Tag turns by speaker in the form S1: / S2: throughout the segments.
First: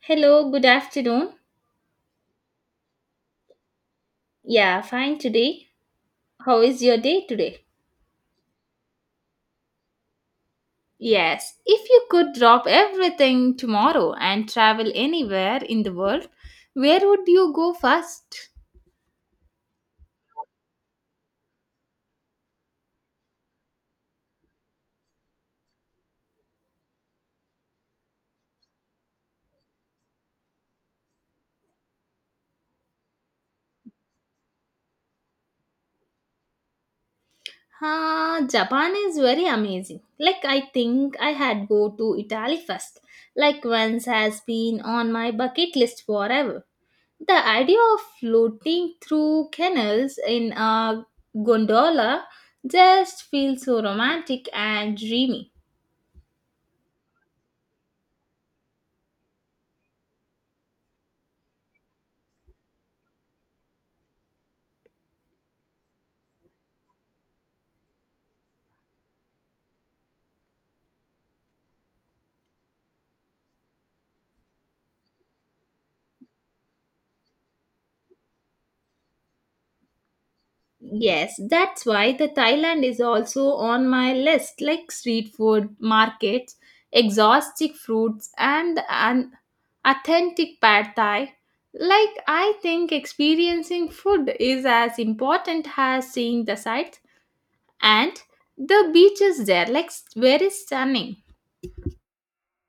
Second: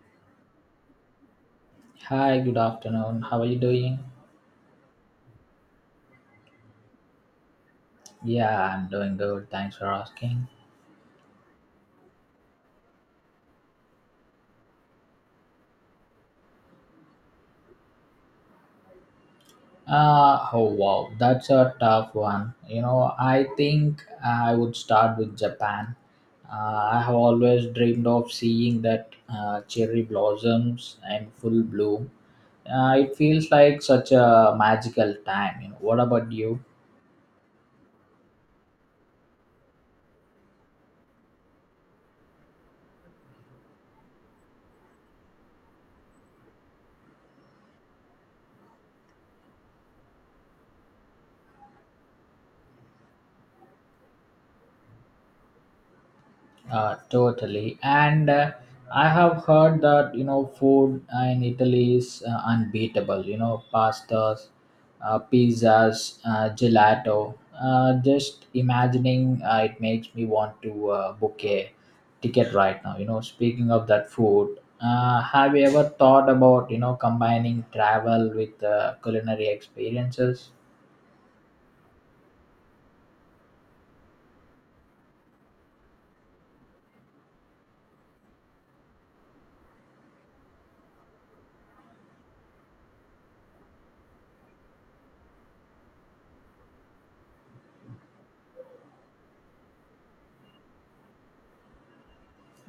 S1: Hello, good afternoon.
S2: Hi, good afternoon. How are you doing?
S1: Yeah, fine today. How is your day today?
S2: Yeah, I'm doing good. Thanks for asking.
S1: Yes, if you could drop everything tomorrow and travel anywhere in the world, where would you go first?
S2: Oh wow, that's a tough one. You know, I think I would start with Japan. I have always dreamed of seeing that cherry blossoms and full bloom. It feels like such a magical time. You know, what about you?
S1: Ah, Japan is very amazing. Like I think I had go to Italy first. Like once has been on my bucket list forever. The idea of floating through canals in a gondola just feels so romantic and dreamy.
S2: Totally. And I have heard that, you know, food in Italy is unbeatable. You know, pastas, pizzas, gelato. Just imagining it makes me want to book a ticket right now. You know, speaking of that food, have you ever thought about, you know, combining travel with culinary experiences?
S1: Yes, that's why the Thailand is also on my list like street food, markets, exotic fruits and an authentic pad thai. Like I think experiencing food is as important as seeing the sights and the beaches there like very stunning.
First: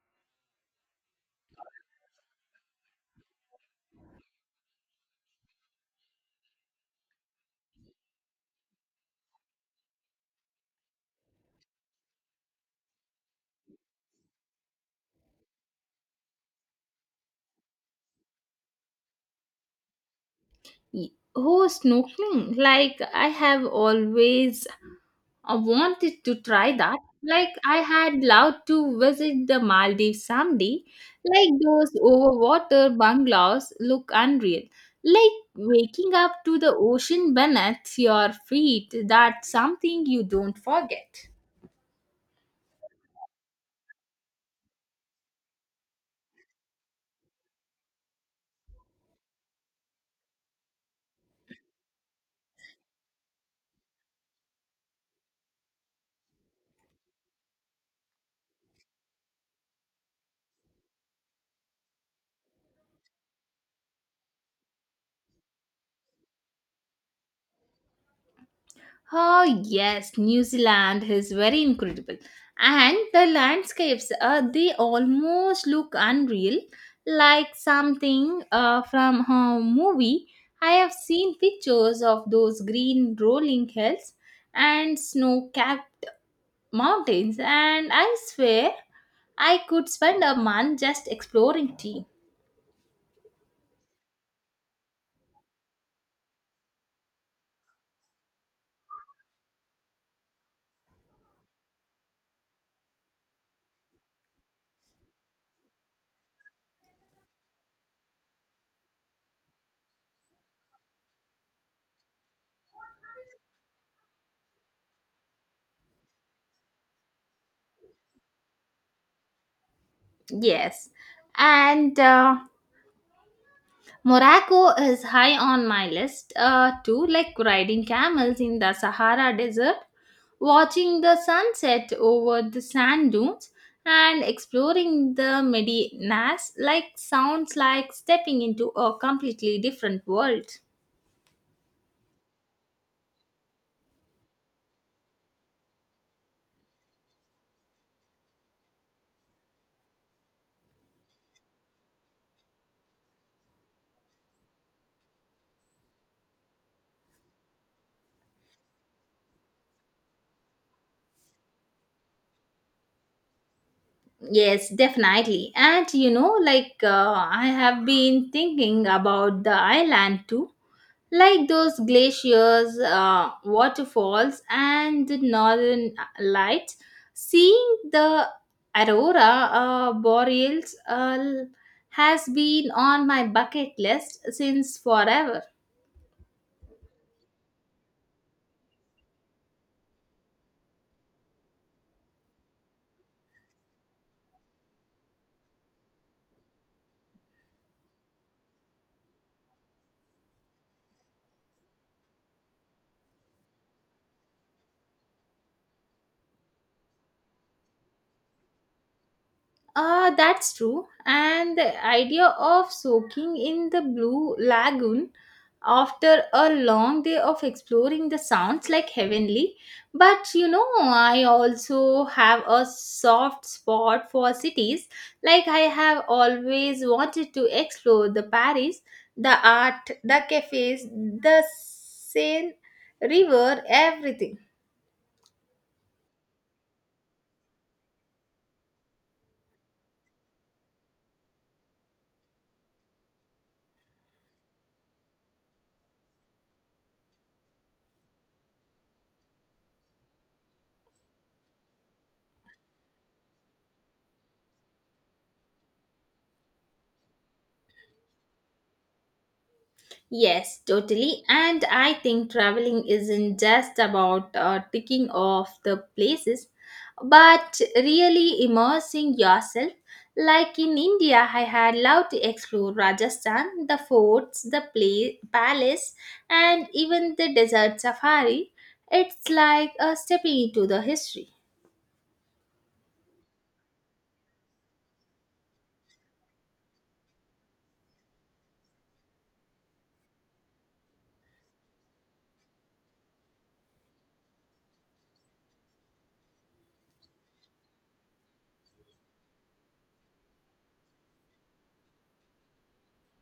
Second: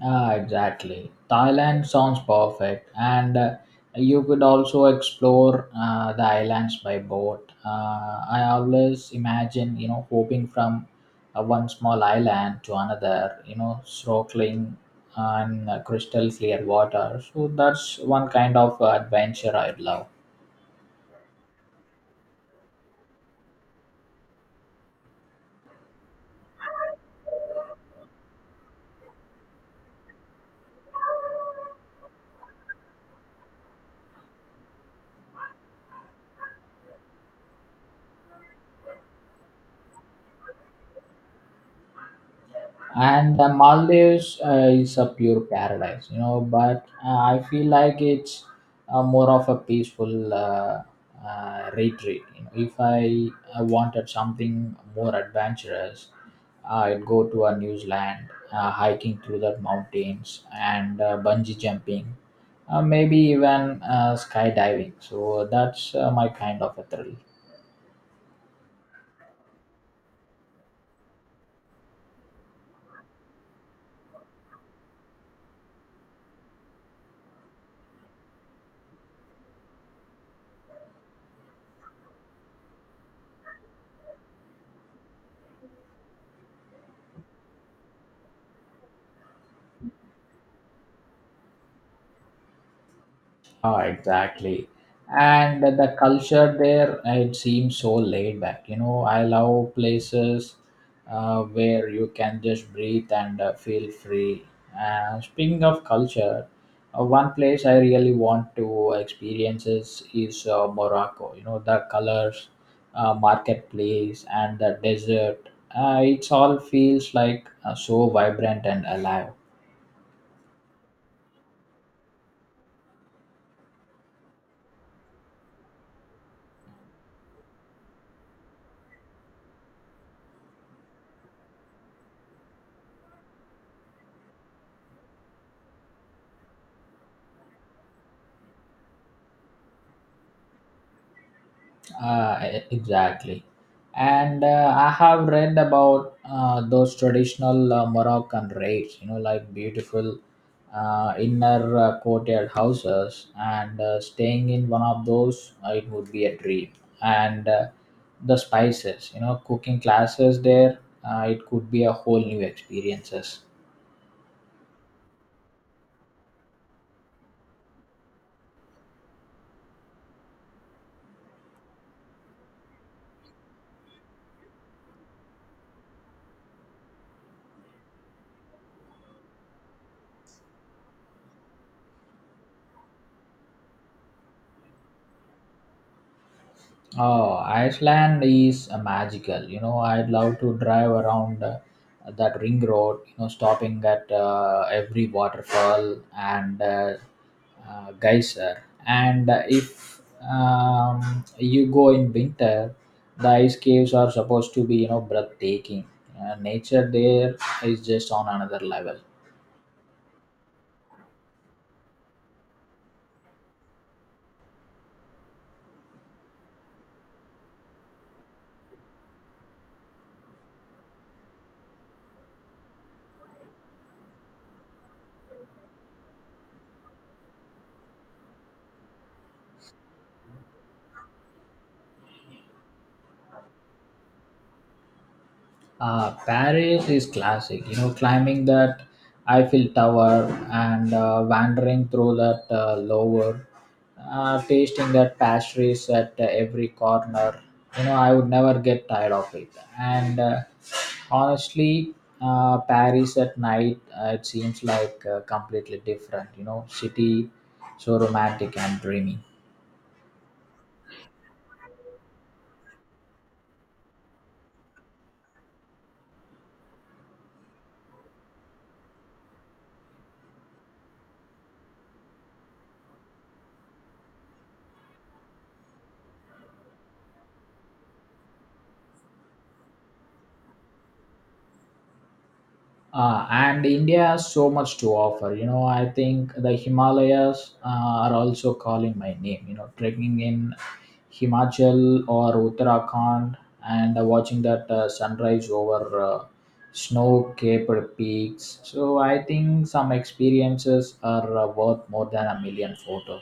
S2: Ah, exactly. Thailand sounds perfect, and you could also explore the islands by boat. I always imagine, you know, hopping from one small island to another, you know, snorkeling on crystal clear water. So that's one kind of adventure I love.
S1: Y- Oh, snorkeling. Like I have always I wanted to try that. Like I had loved to visit the Maldives someday. Like those overwater bungalows look unreal. Like waking up to the ocean beneath your feet. That's something you don't forget.
S2: And the Maldives is a pure paradise, you know. But I feel like it's more of a peaceful retreat. You know, if I wanted something more adventurous, I'd go to a New Zealand, hiking through the mountains and bungee jumping, maybe even skydiving. So that's my kind of a thrill.
S1: Oh, yes, New Zealand is very incredible. And the landscapes, they almost look unreal, like something from a movie. I have seen pictures of those green rolling hills and snow capped mountains, and I swear I could spend a month just exploring tea.
S2: Oh, exactly. And the culture there, it seems so laid back. You know, I love places where you can just breathe and feel free. Speaking of culture, one place I really want to experience is Morocco. You know, the colors, marketplace, and the desert. It all feels like so vibrant and alive.
S1: Yes. And Morocco is high on my list too, like riding camels in the Sahara Desert, watching the sunset over the sand dunes, and exploring the Medinas. Like sounds like stepping into a completely different world.
S2: Exactly. And I have read about those traditional Moroccan raids, you know, like beautiful inner courtyard houses, and staying in one of those, it would be a dream. And the spices, you know, cooking classes there, it could be a whole new experiences.
S1: Yes, definitely. And you know, like I have been thinking about the island too. Like those glaciers, waterfalls, and the northern lights. Seeing the aurora boreals has been on my bucket list since forever.
S2: Oh, Iceland is magical. You know, I'd love to drive around that ring road, you know, stopping at every waterfall and geyser. And if you go in winter, the ice caves are supposed to be, you know, breathtaking. Nature there is just on another level.
S1: That's true. And the idea of soaking in the blue lagoon after a long day of exploring the sounds like heavenly. But you know, I also have a soft spot for cities. Like, I have always wanted to explore the Paris, the art, the cafes, the Seine River, everything.
S2: Paris is classic, you know, climbing that Eiffel Tower and wandering through that Louvre, tasting that pastries at every corner. You know, I would never get tired of it. And honestly, Paris at night, it seems like completely different, you know, city so romantic and dreamy.
S1: Yes, totally. And I think traveling isn't just about ticking off the places, but really immersing yourself. Like in India, I had loved to explore Rajasthan, the forts, the palace, and even the desert safari. It's like a stepping into the history.
S2: And India has so much to offer. You know, I think the Himalayas are also calling my name. You know, trekking in Himachal or Uttarakhand and watching that sunrise over snow-capped peaks. So I think some experiences are worth more than a million photos.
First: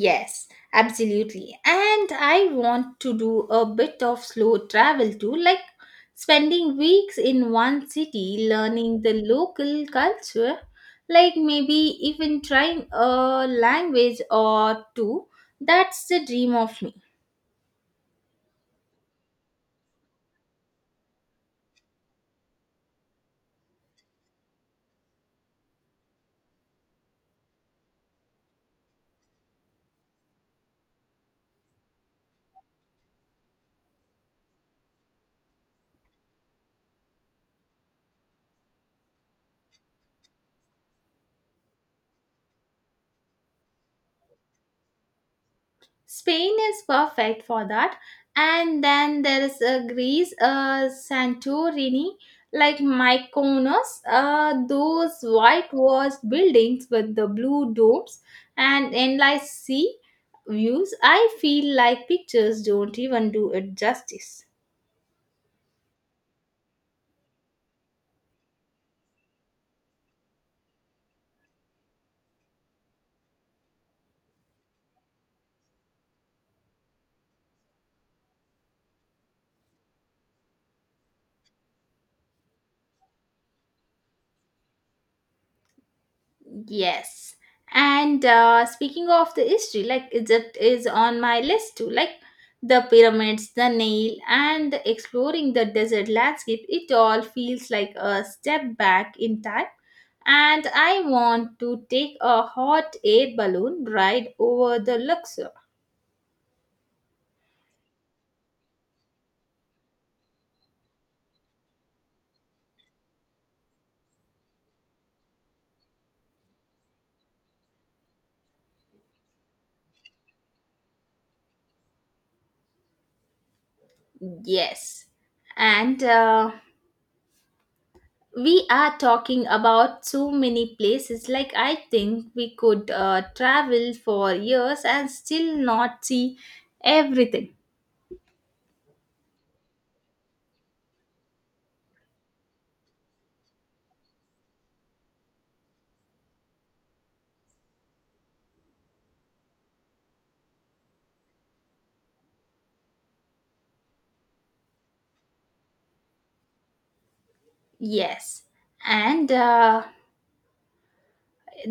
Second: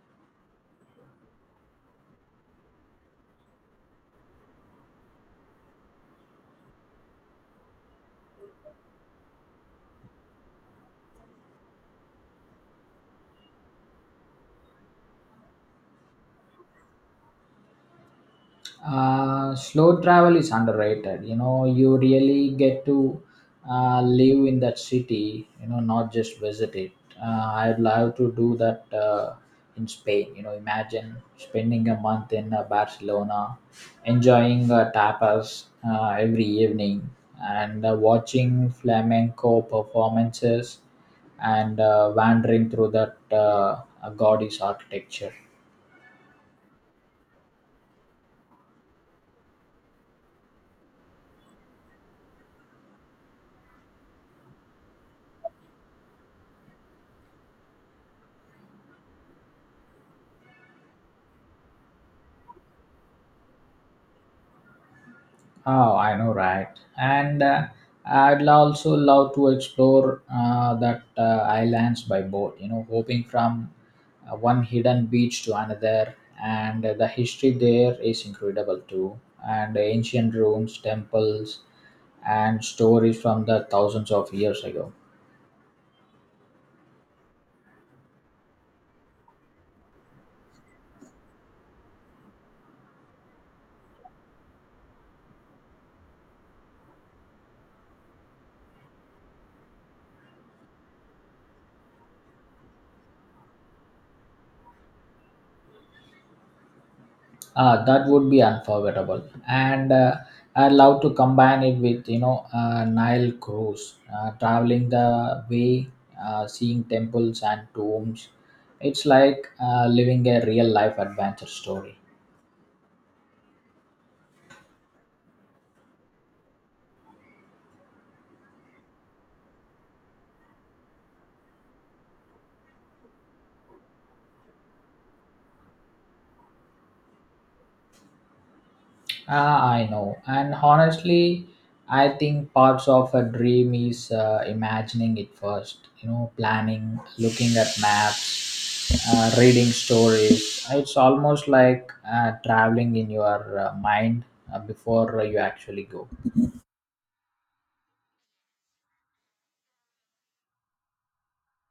S1: Yes, absolutely. And I want to do a bit of slow travel too, like spending weeks in one city learning the local culture, like maybe even trying a language or two. That's the dream of me.
S2: Slow travel is underrated, you know, you really get to live in that city, you know, not just visit it. I'd love to do that in Spain. You know, imagine spending a month in Barcelona, enjoying tapas every evening and watching flamenco performances and wandering through that Gaudi's architecture.
S1: Spain is perfect for that. And then there is Greece, Santorini, like Mykonos, those whitewashed buildings with the blue domes and endless sea views. I feel like pictures don't even do it justice.
S2: Oh, I know, right? And I'd also love to explore that islands by boat. You know, hopping from one hidden beach to another, and the history there is incredible too. And ancient ruins, temples, and stories from the thousands of years ago.
S1: Yes. And speaking of the history, like Egypt is on my list too. Like the pyramids, the Nile, and the exploring the desert landscape, it all feels like a step back in time. And I want to take a hot air balloon ride over the Luxor.
S2: That would be unforgettable, and I love to combine it with, you know, Nile cruise, traveling the way, seeing temples and tombs. It's like living a real life adventure story.
S1: Yes. And we are talking about so many places like I think we could travel for years and still not see everything.
S2: Ah, I know, and honestly, I think parts of a dream is imagining it first. You know, planning, looking at maps, reading stories. It's almost like traveling in your mind before you actually go.
S1: Yes, and uh,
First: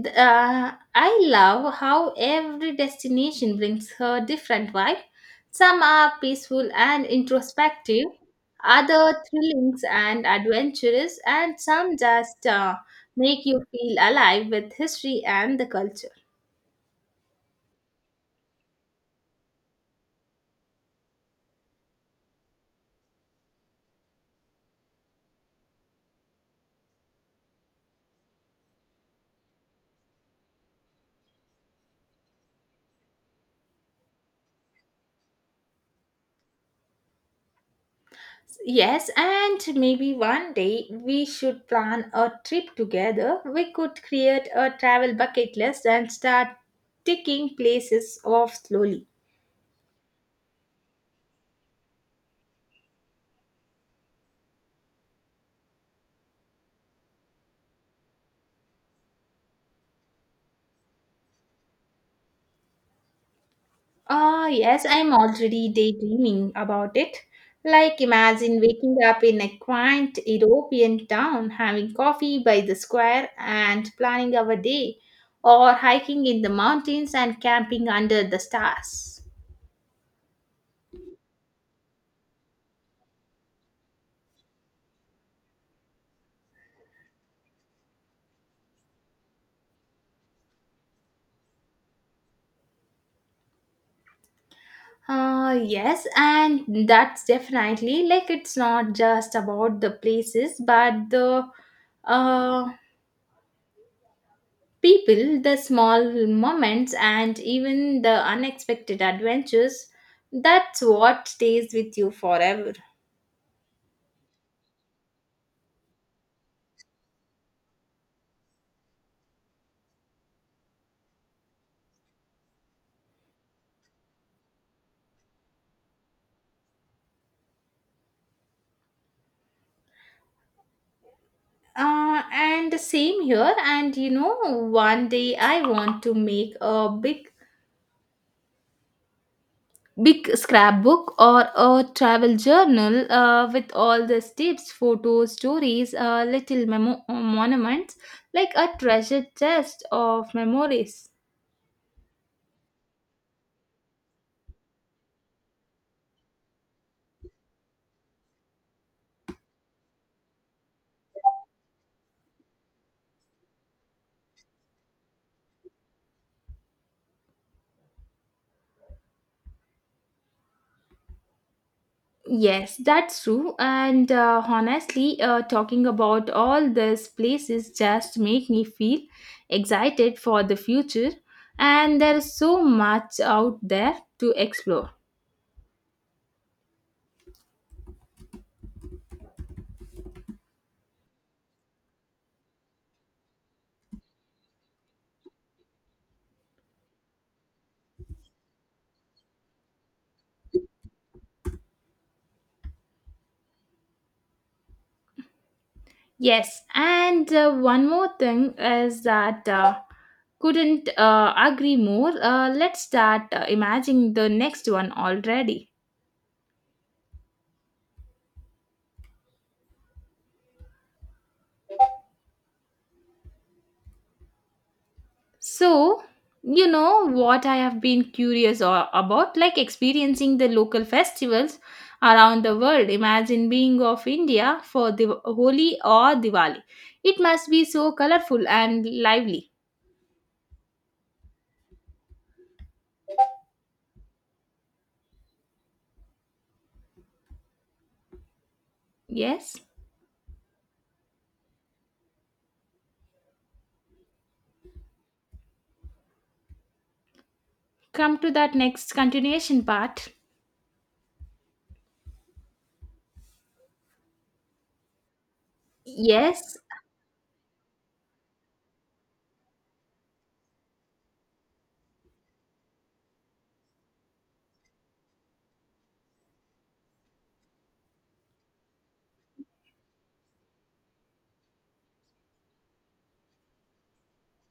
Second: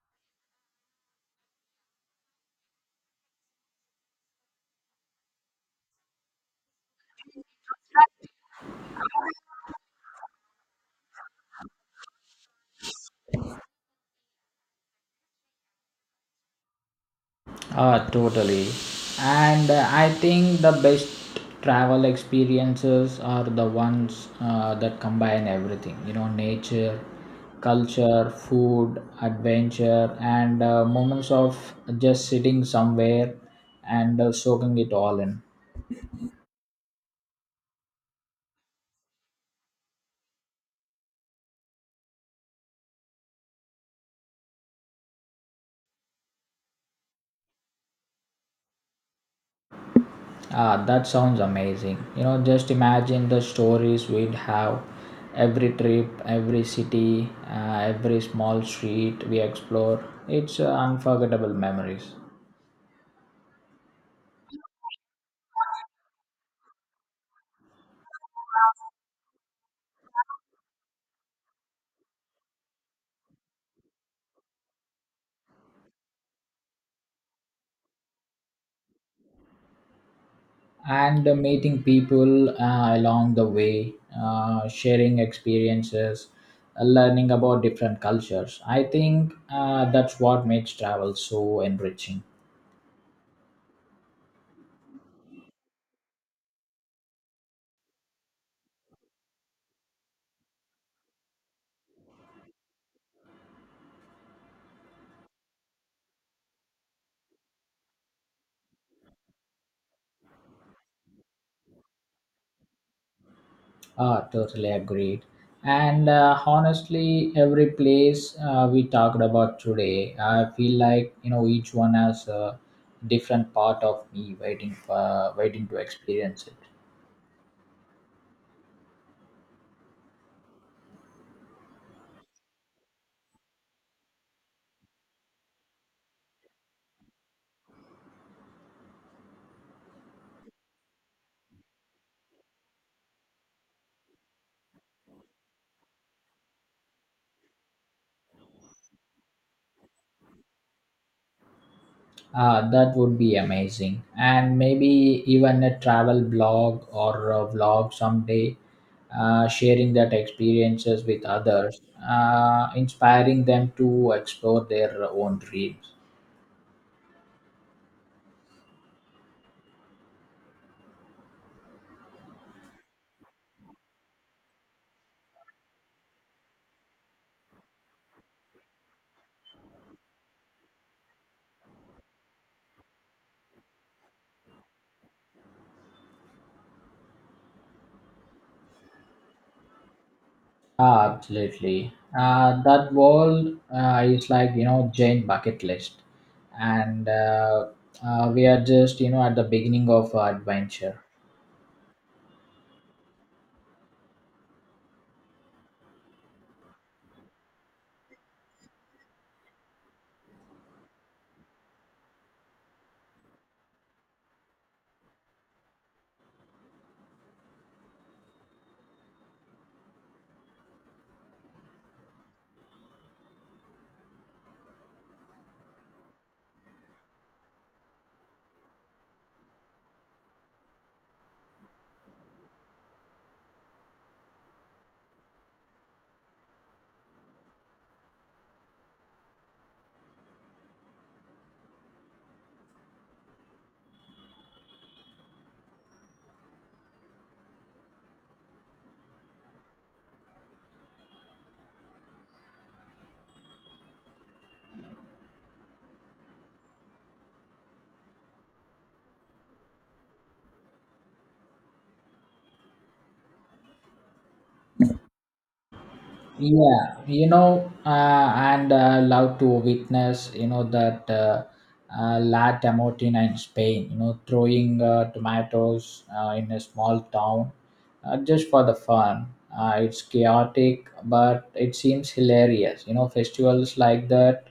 S1: th- uh, I love how every destination brings her different vibe, some are peaceful and introspective, other thrilling and adventurous, and some just make you feel alive with history and the culture.
S2: Totally. And I think the best travel experiences are the ones that combine everything, you know, nature, culture, food, adventure, and moments of just sitting somewhere and soaking it all in.
S1: Yes, and maybe one day we should plan a trip together. We could create a travel bucket list and start ticking places off slowly.
S2: Ah, that sounds amazing. You know, just imagine the stories we'd have every trip, every city, every small street we explore. It's unforgettable memories.
S1: Ah, yes, I'm already daydreaming about it. Like, imagine waking up in a quaint European town, having coffee by the square, and planning our day, or hiking in the mountains and camping under the stars.
S2: And meeting people along the way, sharing experiences, learning about different cultures. I think that's what makes travel so enriching.
S1: Yes, and that's definitely like it's not just about the places, but the uh, people, the small moments, and even the unexpected adventures. That's what stays with you forever.
S2: Ah, totally agreed. And honestly, every place we talked about today, I feel like, you know, each one has a different part of me waiting to experience it.
S1: And the same here. And you know, one day I want to make a big scrapbook or a travel journal with all the tips, photos, stories, little monuments, like a treasure chest of memories.
S2: Ah, that would be amazing, and maybe even a travel blog or a vlog someday, sharing that experiences with others, inspiring them to explore their own dreams.
S1: Yes, that's true. And honestly, talking about all these places just make me feel excited for the future. And there's so much out there to explore.
S2: Ah, absolutely. That world is like, you know, giant bucket list, and we are just, you know, at the beginning of our adventure.
S1: Yes, and one more thing is that couldn't agree more. Let's start imagining the next one already. So, you know what I have been curious about, like experiencing the local festivals around the world. Imagine being of India for the Holi or Diwali. It must be so colorful and lively. Yes, come to that next continuation part. Yes.
S2: Yeah, you know, and love to witness, you know, that la tamotina in Spain. You know, throwing tomatoes in a small town just for the fun. It's chaotic but it seems hilarious. You know, festivals like that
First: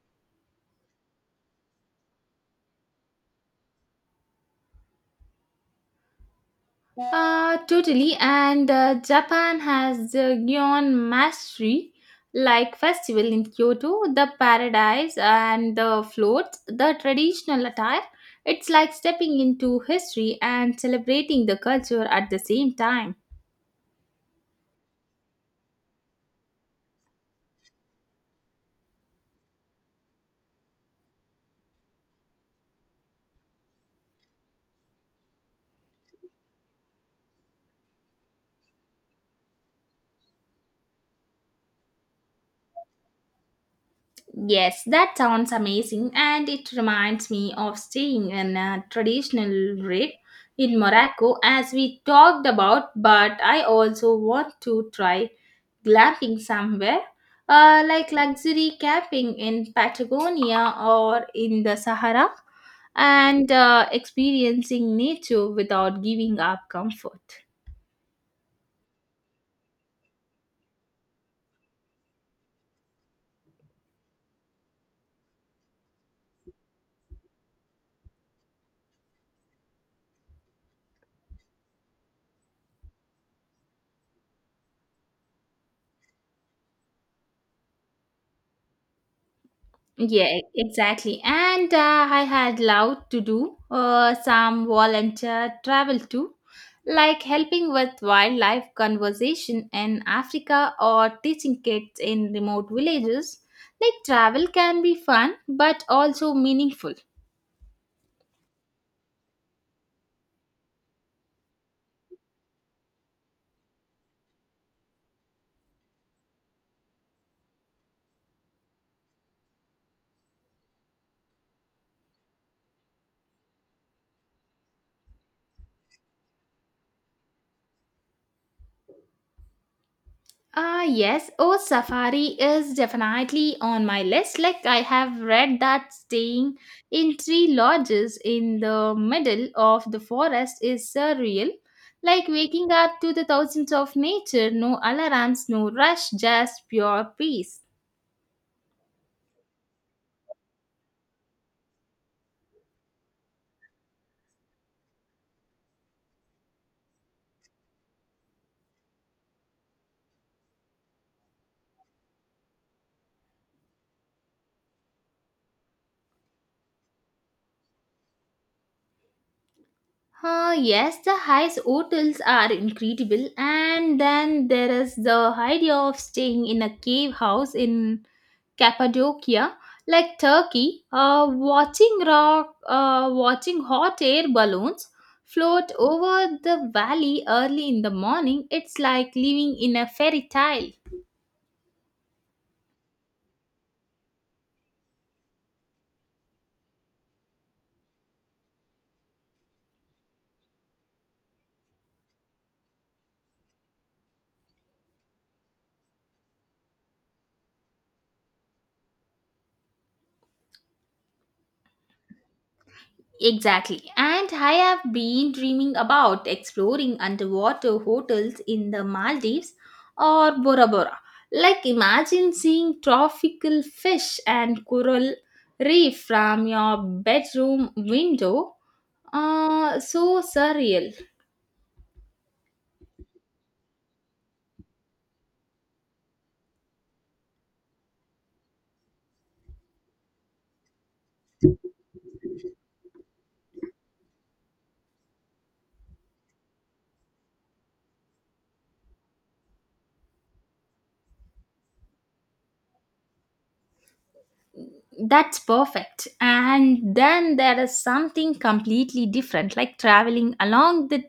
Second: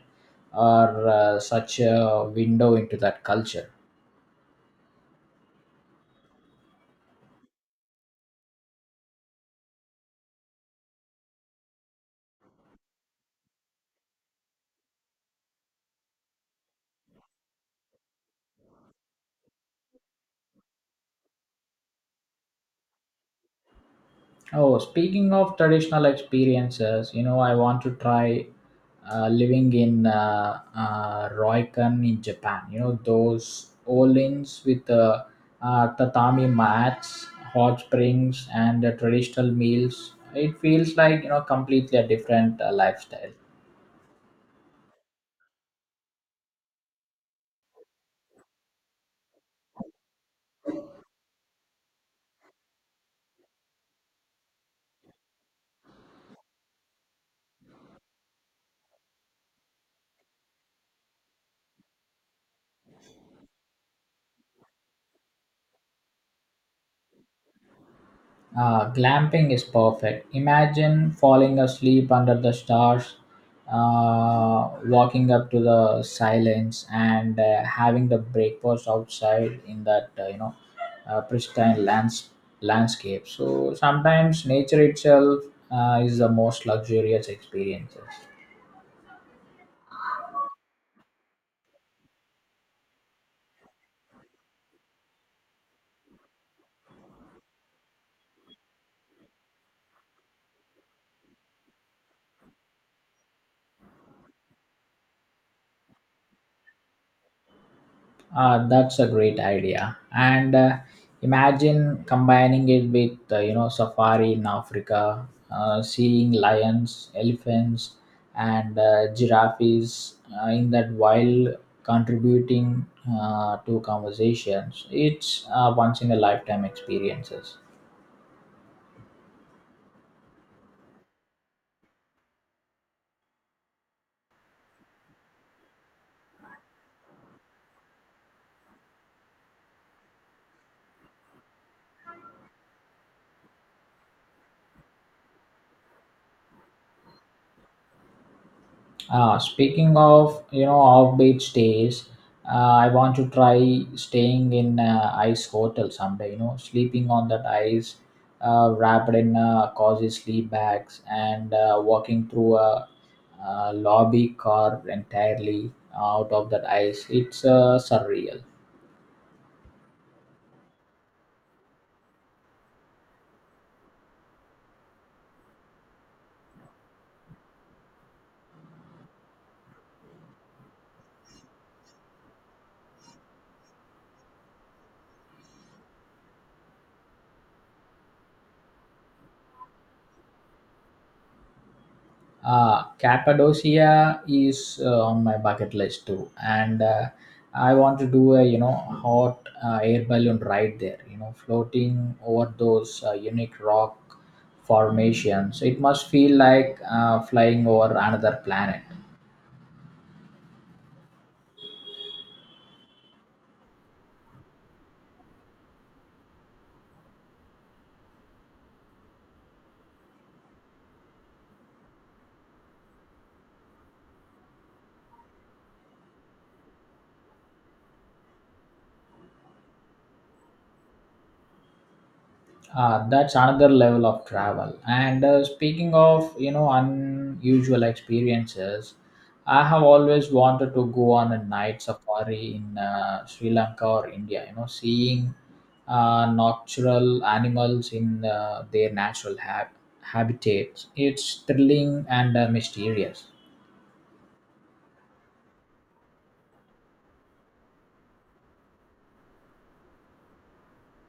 S2: are such a window into that culture.
S1: Totally. And Japan has the Gion Mastery like festival in Kyoto, the paradise and the floats, the traditional attire. It's like stepping into history and celebrating the culture at the same time.
S2: Oh, speaking of traditional experiences, you know, I want to try living in Ryokan in Japan. You know, those old inns with tatami mats, hot springs, and traditional meals. It feels like, you know, completely a different lifestyle.
S1: Yes, that sounds amazing, and it reminds me of staying in a traditional rib in Morocco as we talked about. But I also want to try glamping somewhere, like luxury camping in Patagonia or in the Sahara, and experiencing nature without giving up comfort.
S2: Ah, glamping is perfect. Imagine falling asleep under the stars, walking up to the silence, and having the breakfast outside in that you know pristine landscape. So sometimes nature itself is the most luxurious experiences.
S1: Yeah, exactly. And I had loved to do some volunteer travel too, like helping with wildlife conservation in Africa or teaching kids in remote villages. Like travel can be fun but also meaningful.
S2: That's a great idea. And imagine combining it with, you know, safari in Africa, seeing lions, elephants, and giraffes in that wild, contributing to conversations. It's once in a lifetime experiences.
S1: Ah, yes. Oh, Safari is definitely on my list. Like, I have read that staying in three lodges in the middle of the forest is surreal. Like, waking up to the thousands of nature, no alarms, no rush, just pure peace.
S2: Speaking of, you know, offbeat stays, I want to try staying in ice hotel someday. You know, sleeping on that ice, wrapped in cozy sleep bags, and walking through a, lobby car entirely out of that ice. It's surreal.
S1: Yes, the highest hotels are incredible, and then there is the idea of staying in a cave house in Cappadocia, like Turkey, watching hot air balloons float over the valley early in the morning. It's like living in a fairy tale.
S2: Cappadocia is on my bucket list too, and I want to do a, you know, hot air balloon ride there. You know, floating over those unique rock formations. It must feel like flying over another planet.
S1: Exactly. And I have been dreaming about exploring underwater hotels in the Maldives or Bora Bora. Like imagine seeing tropical fish and coral reef from your bedroom window. So surreal.
S2: Ah, that's another level of travel. And speaking of, you know, unusual experiences, I have always wanted to go on a night safari in Sri Lanka or India. You know, seeing natural animals in their natural habitats. It's thrilling and mysterious.
S1: That's perfect. And then there is something completely different, like traveling along the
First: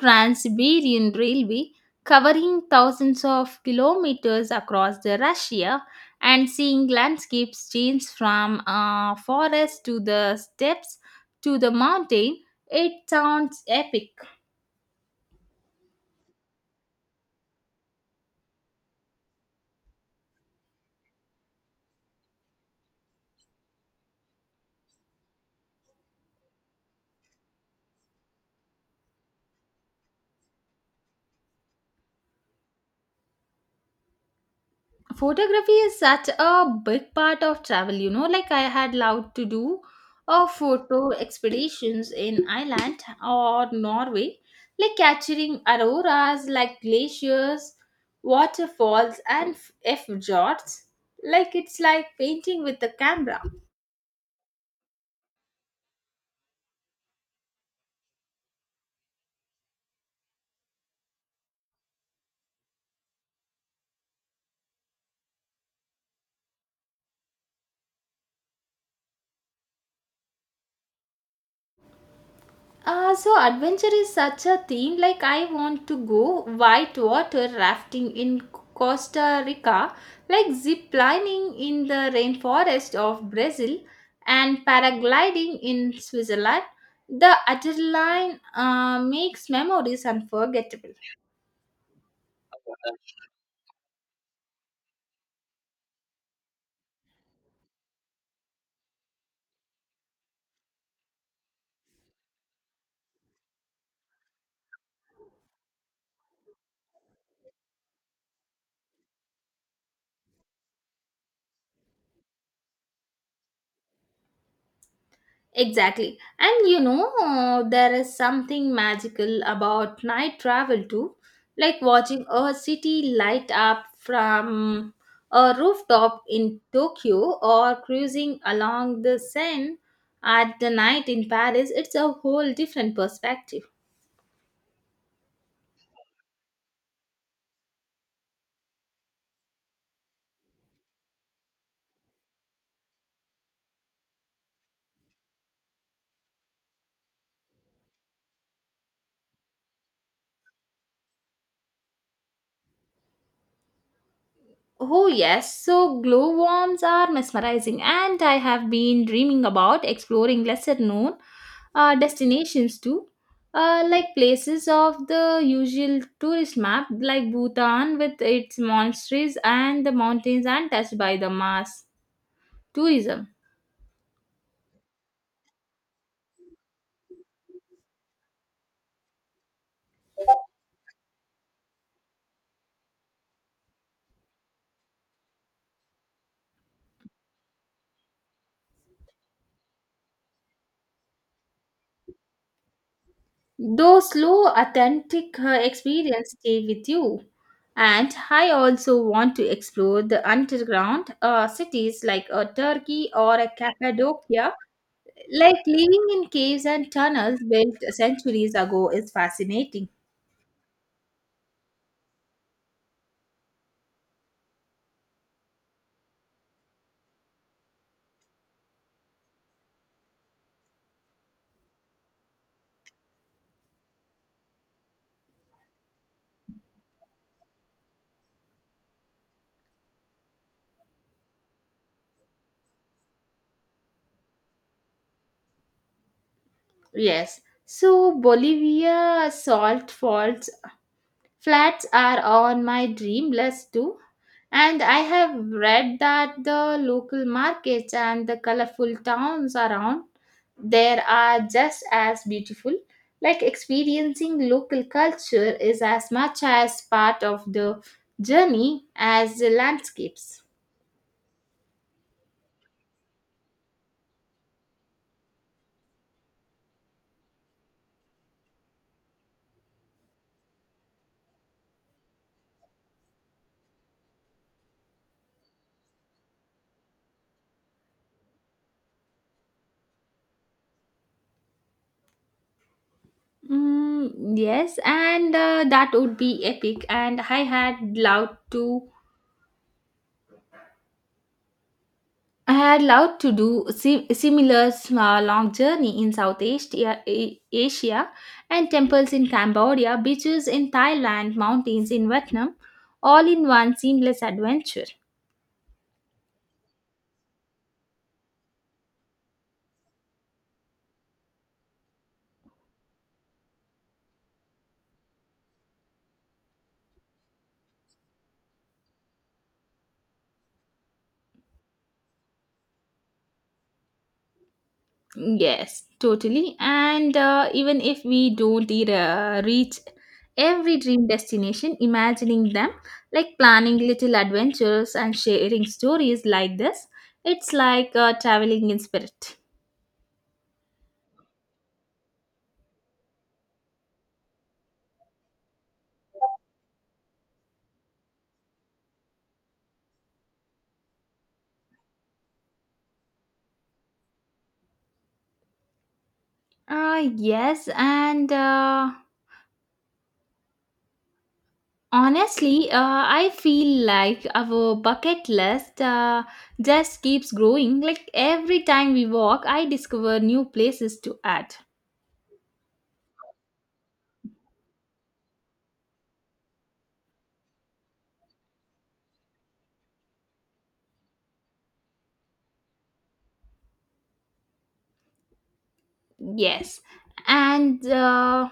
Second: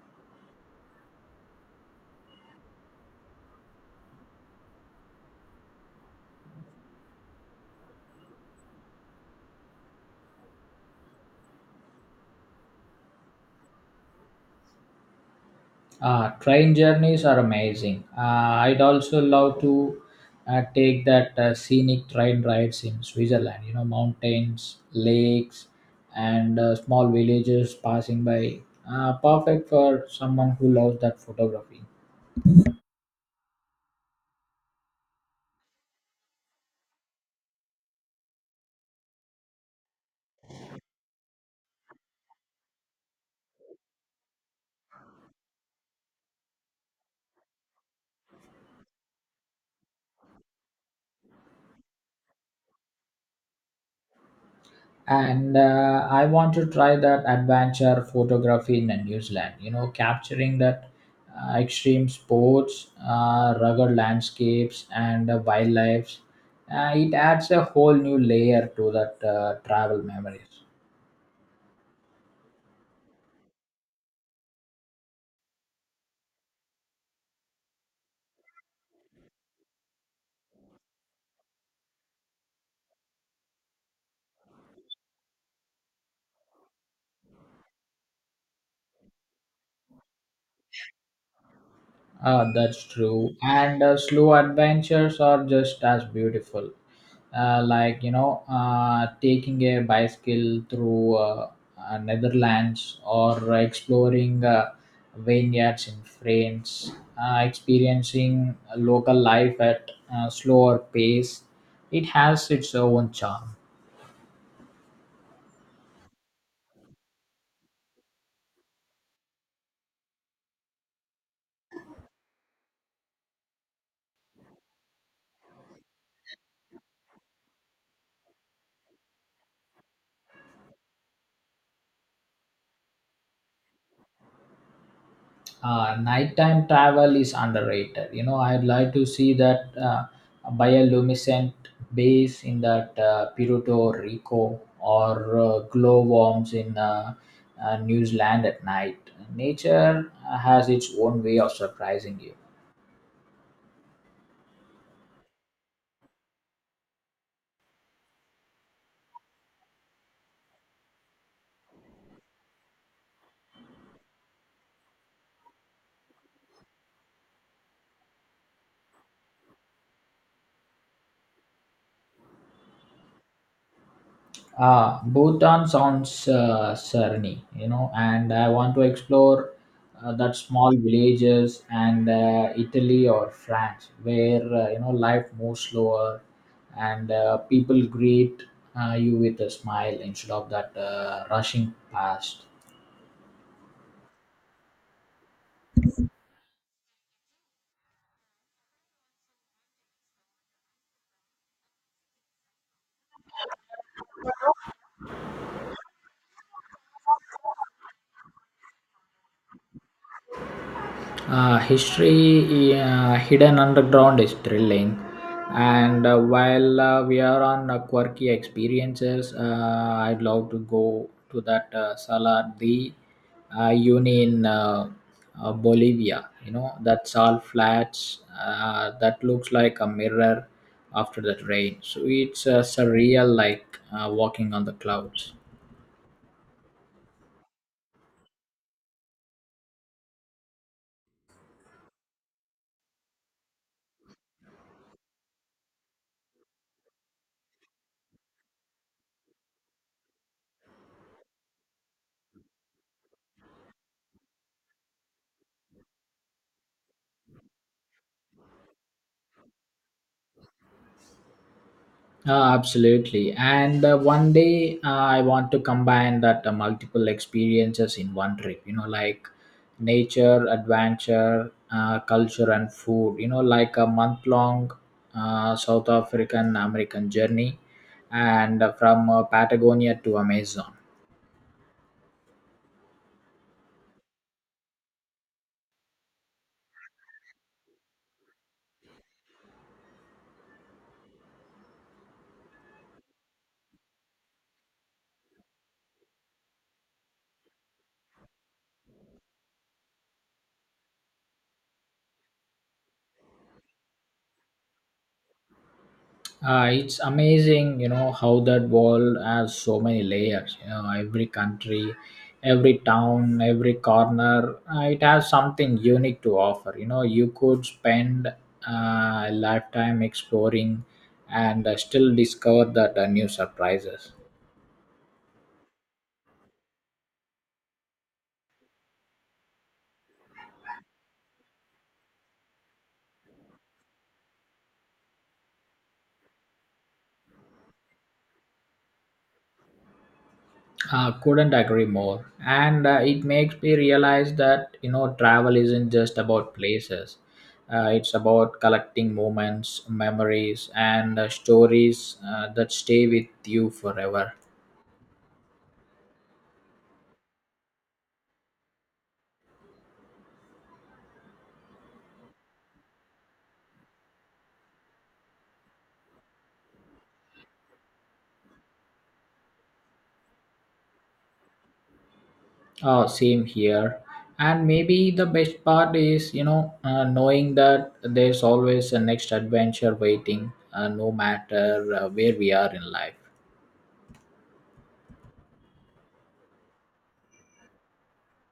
S1: Trans-Siberian Railway, covering thousands of kilometers across the Russia and seeing landscapes change from forest to the steppes to the mountain, it sounds epic.
S2: Ah, train journeys are amazing. I'd also love to take that scenic train rides in Switzerland. You know, mountains, lakes, and small villages passing by. Perfect for someone who loves that photography.
S1: Photography is such a big part of travel, you know, like I had loved to do a photo expeditions in Ireland or Norway, like capturing auroras, like glaciers, waterfalls, and f fjords, like it's like painting with the camera.
S2: And I want to try that adventure photography in New Zealand. You know, capturing that extreme sports, rugged landscapes, and wildlife. It adds a whole new layer to that travel memories.
S1: So adventure is such a theme. Like I want to go whitewater rafting in Costa Rica, like zip lining in the rainforest of Brazil, and paragliding in Switzerland. The adrenaline makes memories unforgettable.
S2: Ah, that's true. And slow adventures are just as beautiful. Like, you know, taking a bicycle through Netherlands or exploring vineyards in France, experiencing local life at a slower pace, it has its own charm.
S1: Exactly. And you know, there is something magical about night travel too, like watching a city light up from a rooftop in Tokyo or cruising along the Seine at the night in Paris. It's a whole different perspective.
S2: Nighttime travel is underrated. You know, I'd like to see that bioluminescent base in that Puerto Rico or glowworms in New Zealand at night. Nature has its own way of surprising you.
S1: Oh, yes. So, glowworms are mesmerizing, and I have been dreaming about exploring lesser known destinations too, like places of the usual tourist map, like Bhutan with its monasteries and the mountains, and touched by the mass tourism.
S2: Ah, Bhutan sounds serene, you know, and I want to explore that small villages and Italy or France where you know life moves slower and people greet you with a smile instead of that rushing past.
S1: Though slow, authentic experience stay with you. And I also want to explore the underground cities like Turkey or a Cappadocia. Like living in caves and tunnels built centuries ago is fascinating.
S2: History hidden underground is thrilling, and while we are on quirky experiences, I'd love to go to that Salar de Uni in Bolivia. You know that sal flats that looks like a mirror after that rain. So it's surreal, like walking on the clouds.
S1: Yes. So Bolivia salt faults flats are on my dream list too. And I have read that the local markets and the colorful towns around there are just as beautiful. Like experiencing local culture is as much as part of the journey as the landscapes.
S2: Absolutely. And one day I want to combine that multiple experiences in one trip, you know, like nature, adventure, culture, and food, you know, like a month long South African American journey and from Patagonia to Amazon.
S1: Mm, yes, and that would be epic. And I had loved to do similar small long journey in Southeast Asia and temples in Cambodia, beaches in Thailand, mountains in Vietnam, all in one seamless adventure.
S2: It's amazing, you know, how that world has so many layers. You know, every country, every town, every corner, it has something unique to offer. You know, you could spend a lifetime exploring and still discover that new surprises.
S1: Yes, totally. And even if we don't reach every dream destination, imagining them like planning little adventures and sharing stories like this, it's like traveling in spirit.
S2: Couldn't agree more. And it makes me realize that, you know, travel isn't just about places. It's about collecting moments, memories, and stories that stay with you forever.
S1: Yes, and. Honestly, I feel like our bucket list just keeps growing. Like every time we walk, I discover new places to add.
S2: Oh, same here. And maybe the best part is, you know, knowing that there's always a next adventure waiting, no matter where we are in life.
S1: Yes. And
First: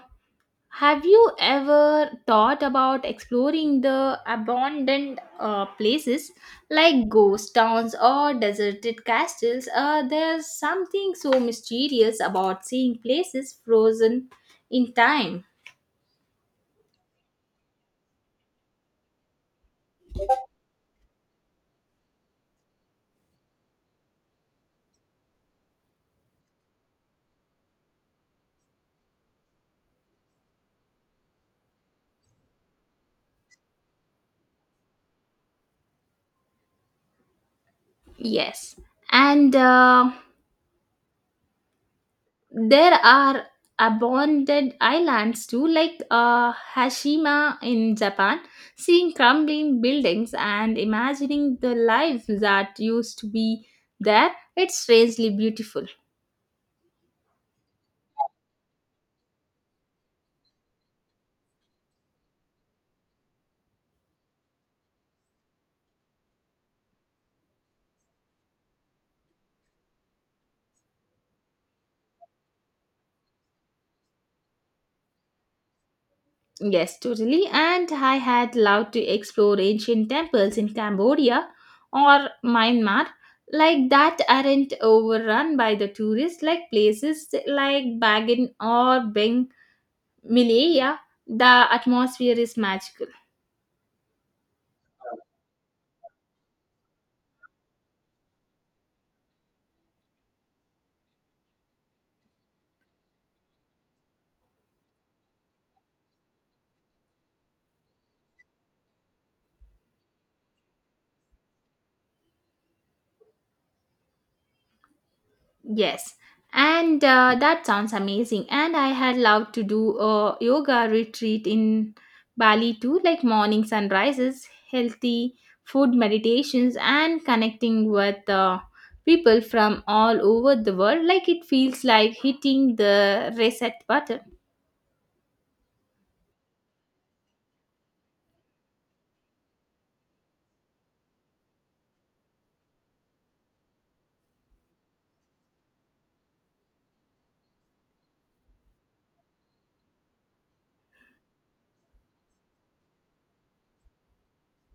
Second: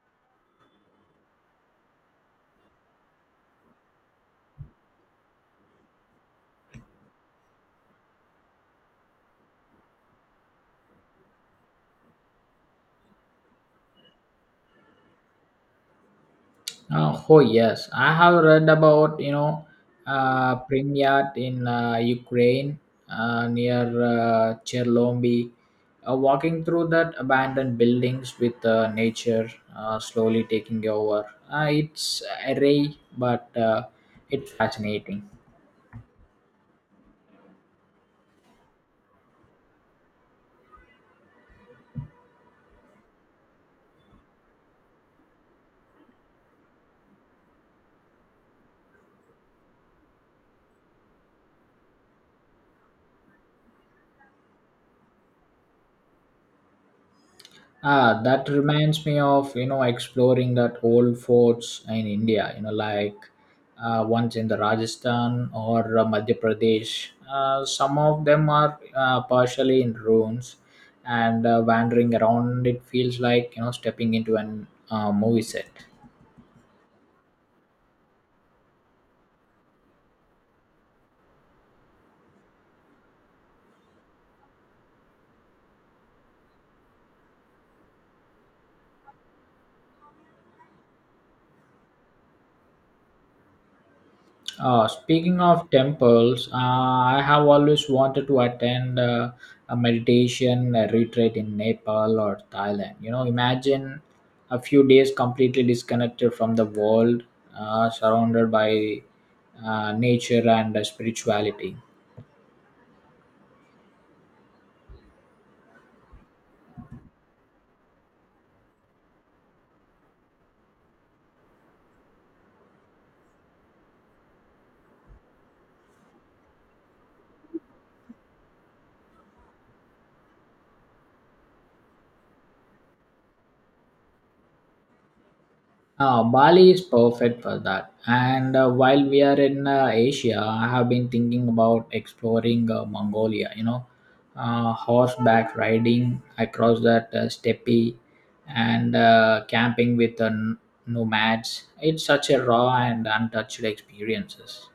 S1: have you ever thought about exploring the abandoned places like ghost towns or deserted castles? There's something so mysterious about seeing places frozen in time.
S2: Oh yes, I have read about, you know, Pripyat in Ukraine near Chernobyl. Walking through that abandoned buildings with nature slowly taking over. It's array, but it's fascinating.
S1: Yes, and there are abandoned islands too, like Hashima in Japan, seeing crumbling buildings and imagining the life that used to be there. It's strangely beautiful.
S2: Ah, that reminds me of, you know, exploring that old forts in India. You know, like ones in the Rajasthan or Madhya Pradesh. Some of them are partially in ruins, and wandering around it feels like, you know, stepping into an movie set.
S1: Yes, totally. And I had loved to explore ancient temples in Cambodia or Myanmar, like that aren't overrun by the tourists, like places like Bagan or Beng Milaya, the atmosphere is magical.
S2: Speaking of temples, I have always wanted to attend a meditation retreat in Nepal or Thailand. You know, imagine a few days completely disconnected from the world, surrounded by nature and spirituality.
S1: Yes, and that sounds amazing. And I had loved to do a yoga retreat in Bali too, like morning sunrises, healthy food meditations, and connecting with people from all over the world. Like it feels like hitting the reset button.
S2: Bali is perfect for that. And while we are in Asia, I have been thinking about exploring Mongolia, you know, horseback riding across that steppe and camping with nomads. It's such a raw and untouched experiences.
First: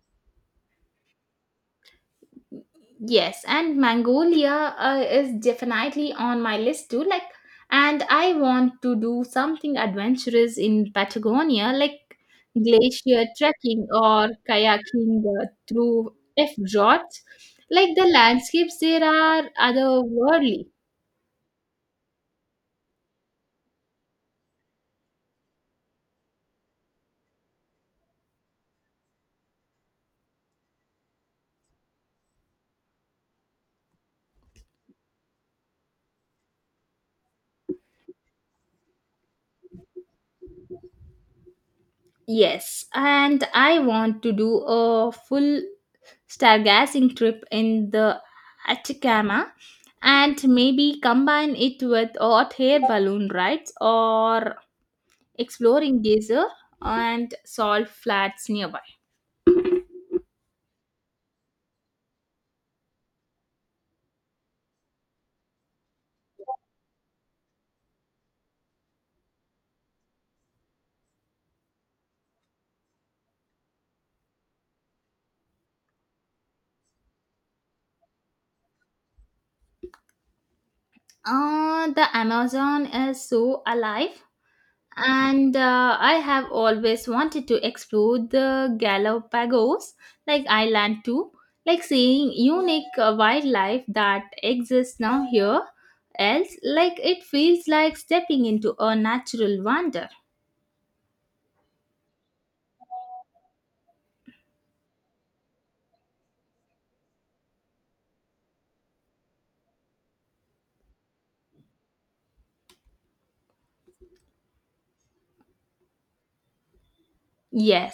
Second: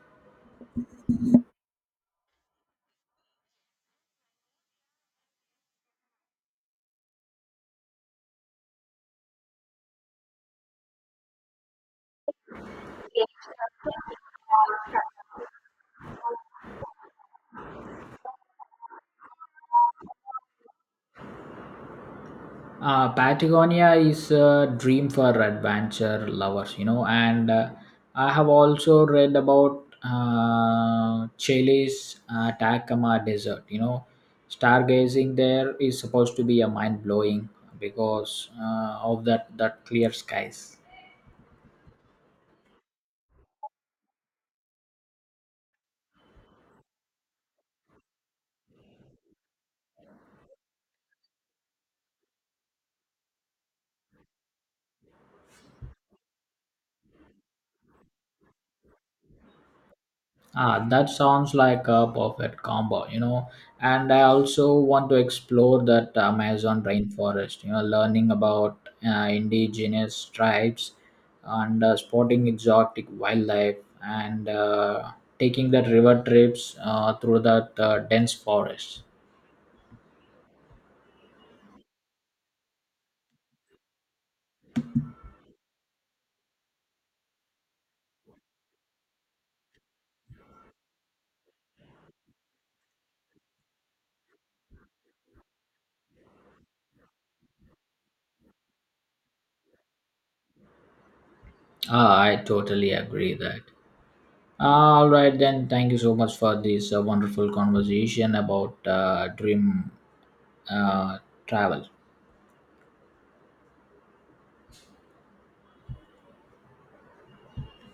S1: Yes, and Mongolia is definitely on my list too. Like, and I want to do something adventurous in Patagonia, like glacier trekking or kayaking through F-Jorts. Like, the landscapes there are otherworldly.
S2: Patagonia is a dream for adventure lovers, you know, and I have also read about Chile's Atacama Desert. You know, stargazing there is supposed to be a mind blowing because of that clear skies.
S1: Yes, and I want to do a full stargazing trip in the Atacama and maybe combine it with hot air balloon rides or exploring geyser and salt flats nearby.
S2: Ah, that sounds like a perfect combo, you know. And I also want to explore that Amazon rainforest, you know, learning about indigenous tribes and spotting exotic wildlife and taking that river trips through that dense forest.
S1: The Amazon is so alive and I have always wanted to explore the Galapagos like island too, like seeing unique wildlife that exists now here else, like it feels like stepping into a natural wonder.
S2: Ah, I totally agree that. All right, then. Thank you so much for this wonderful conversation about dream uh, travel.
S1: Yes.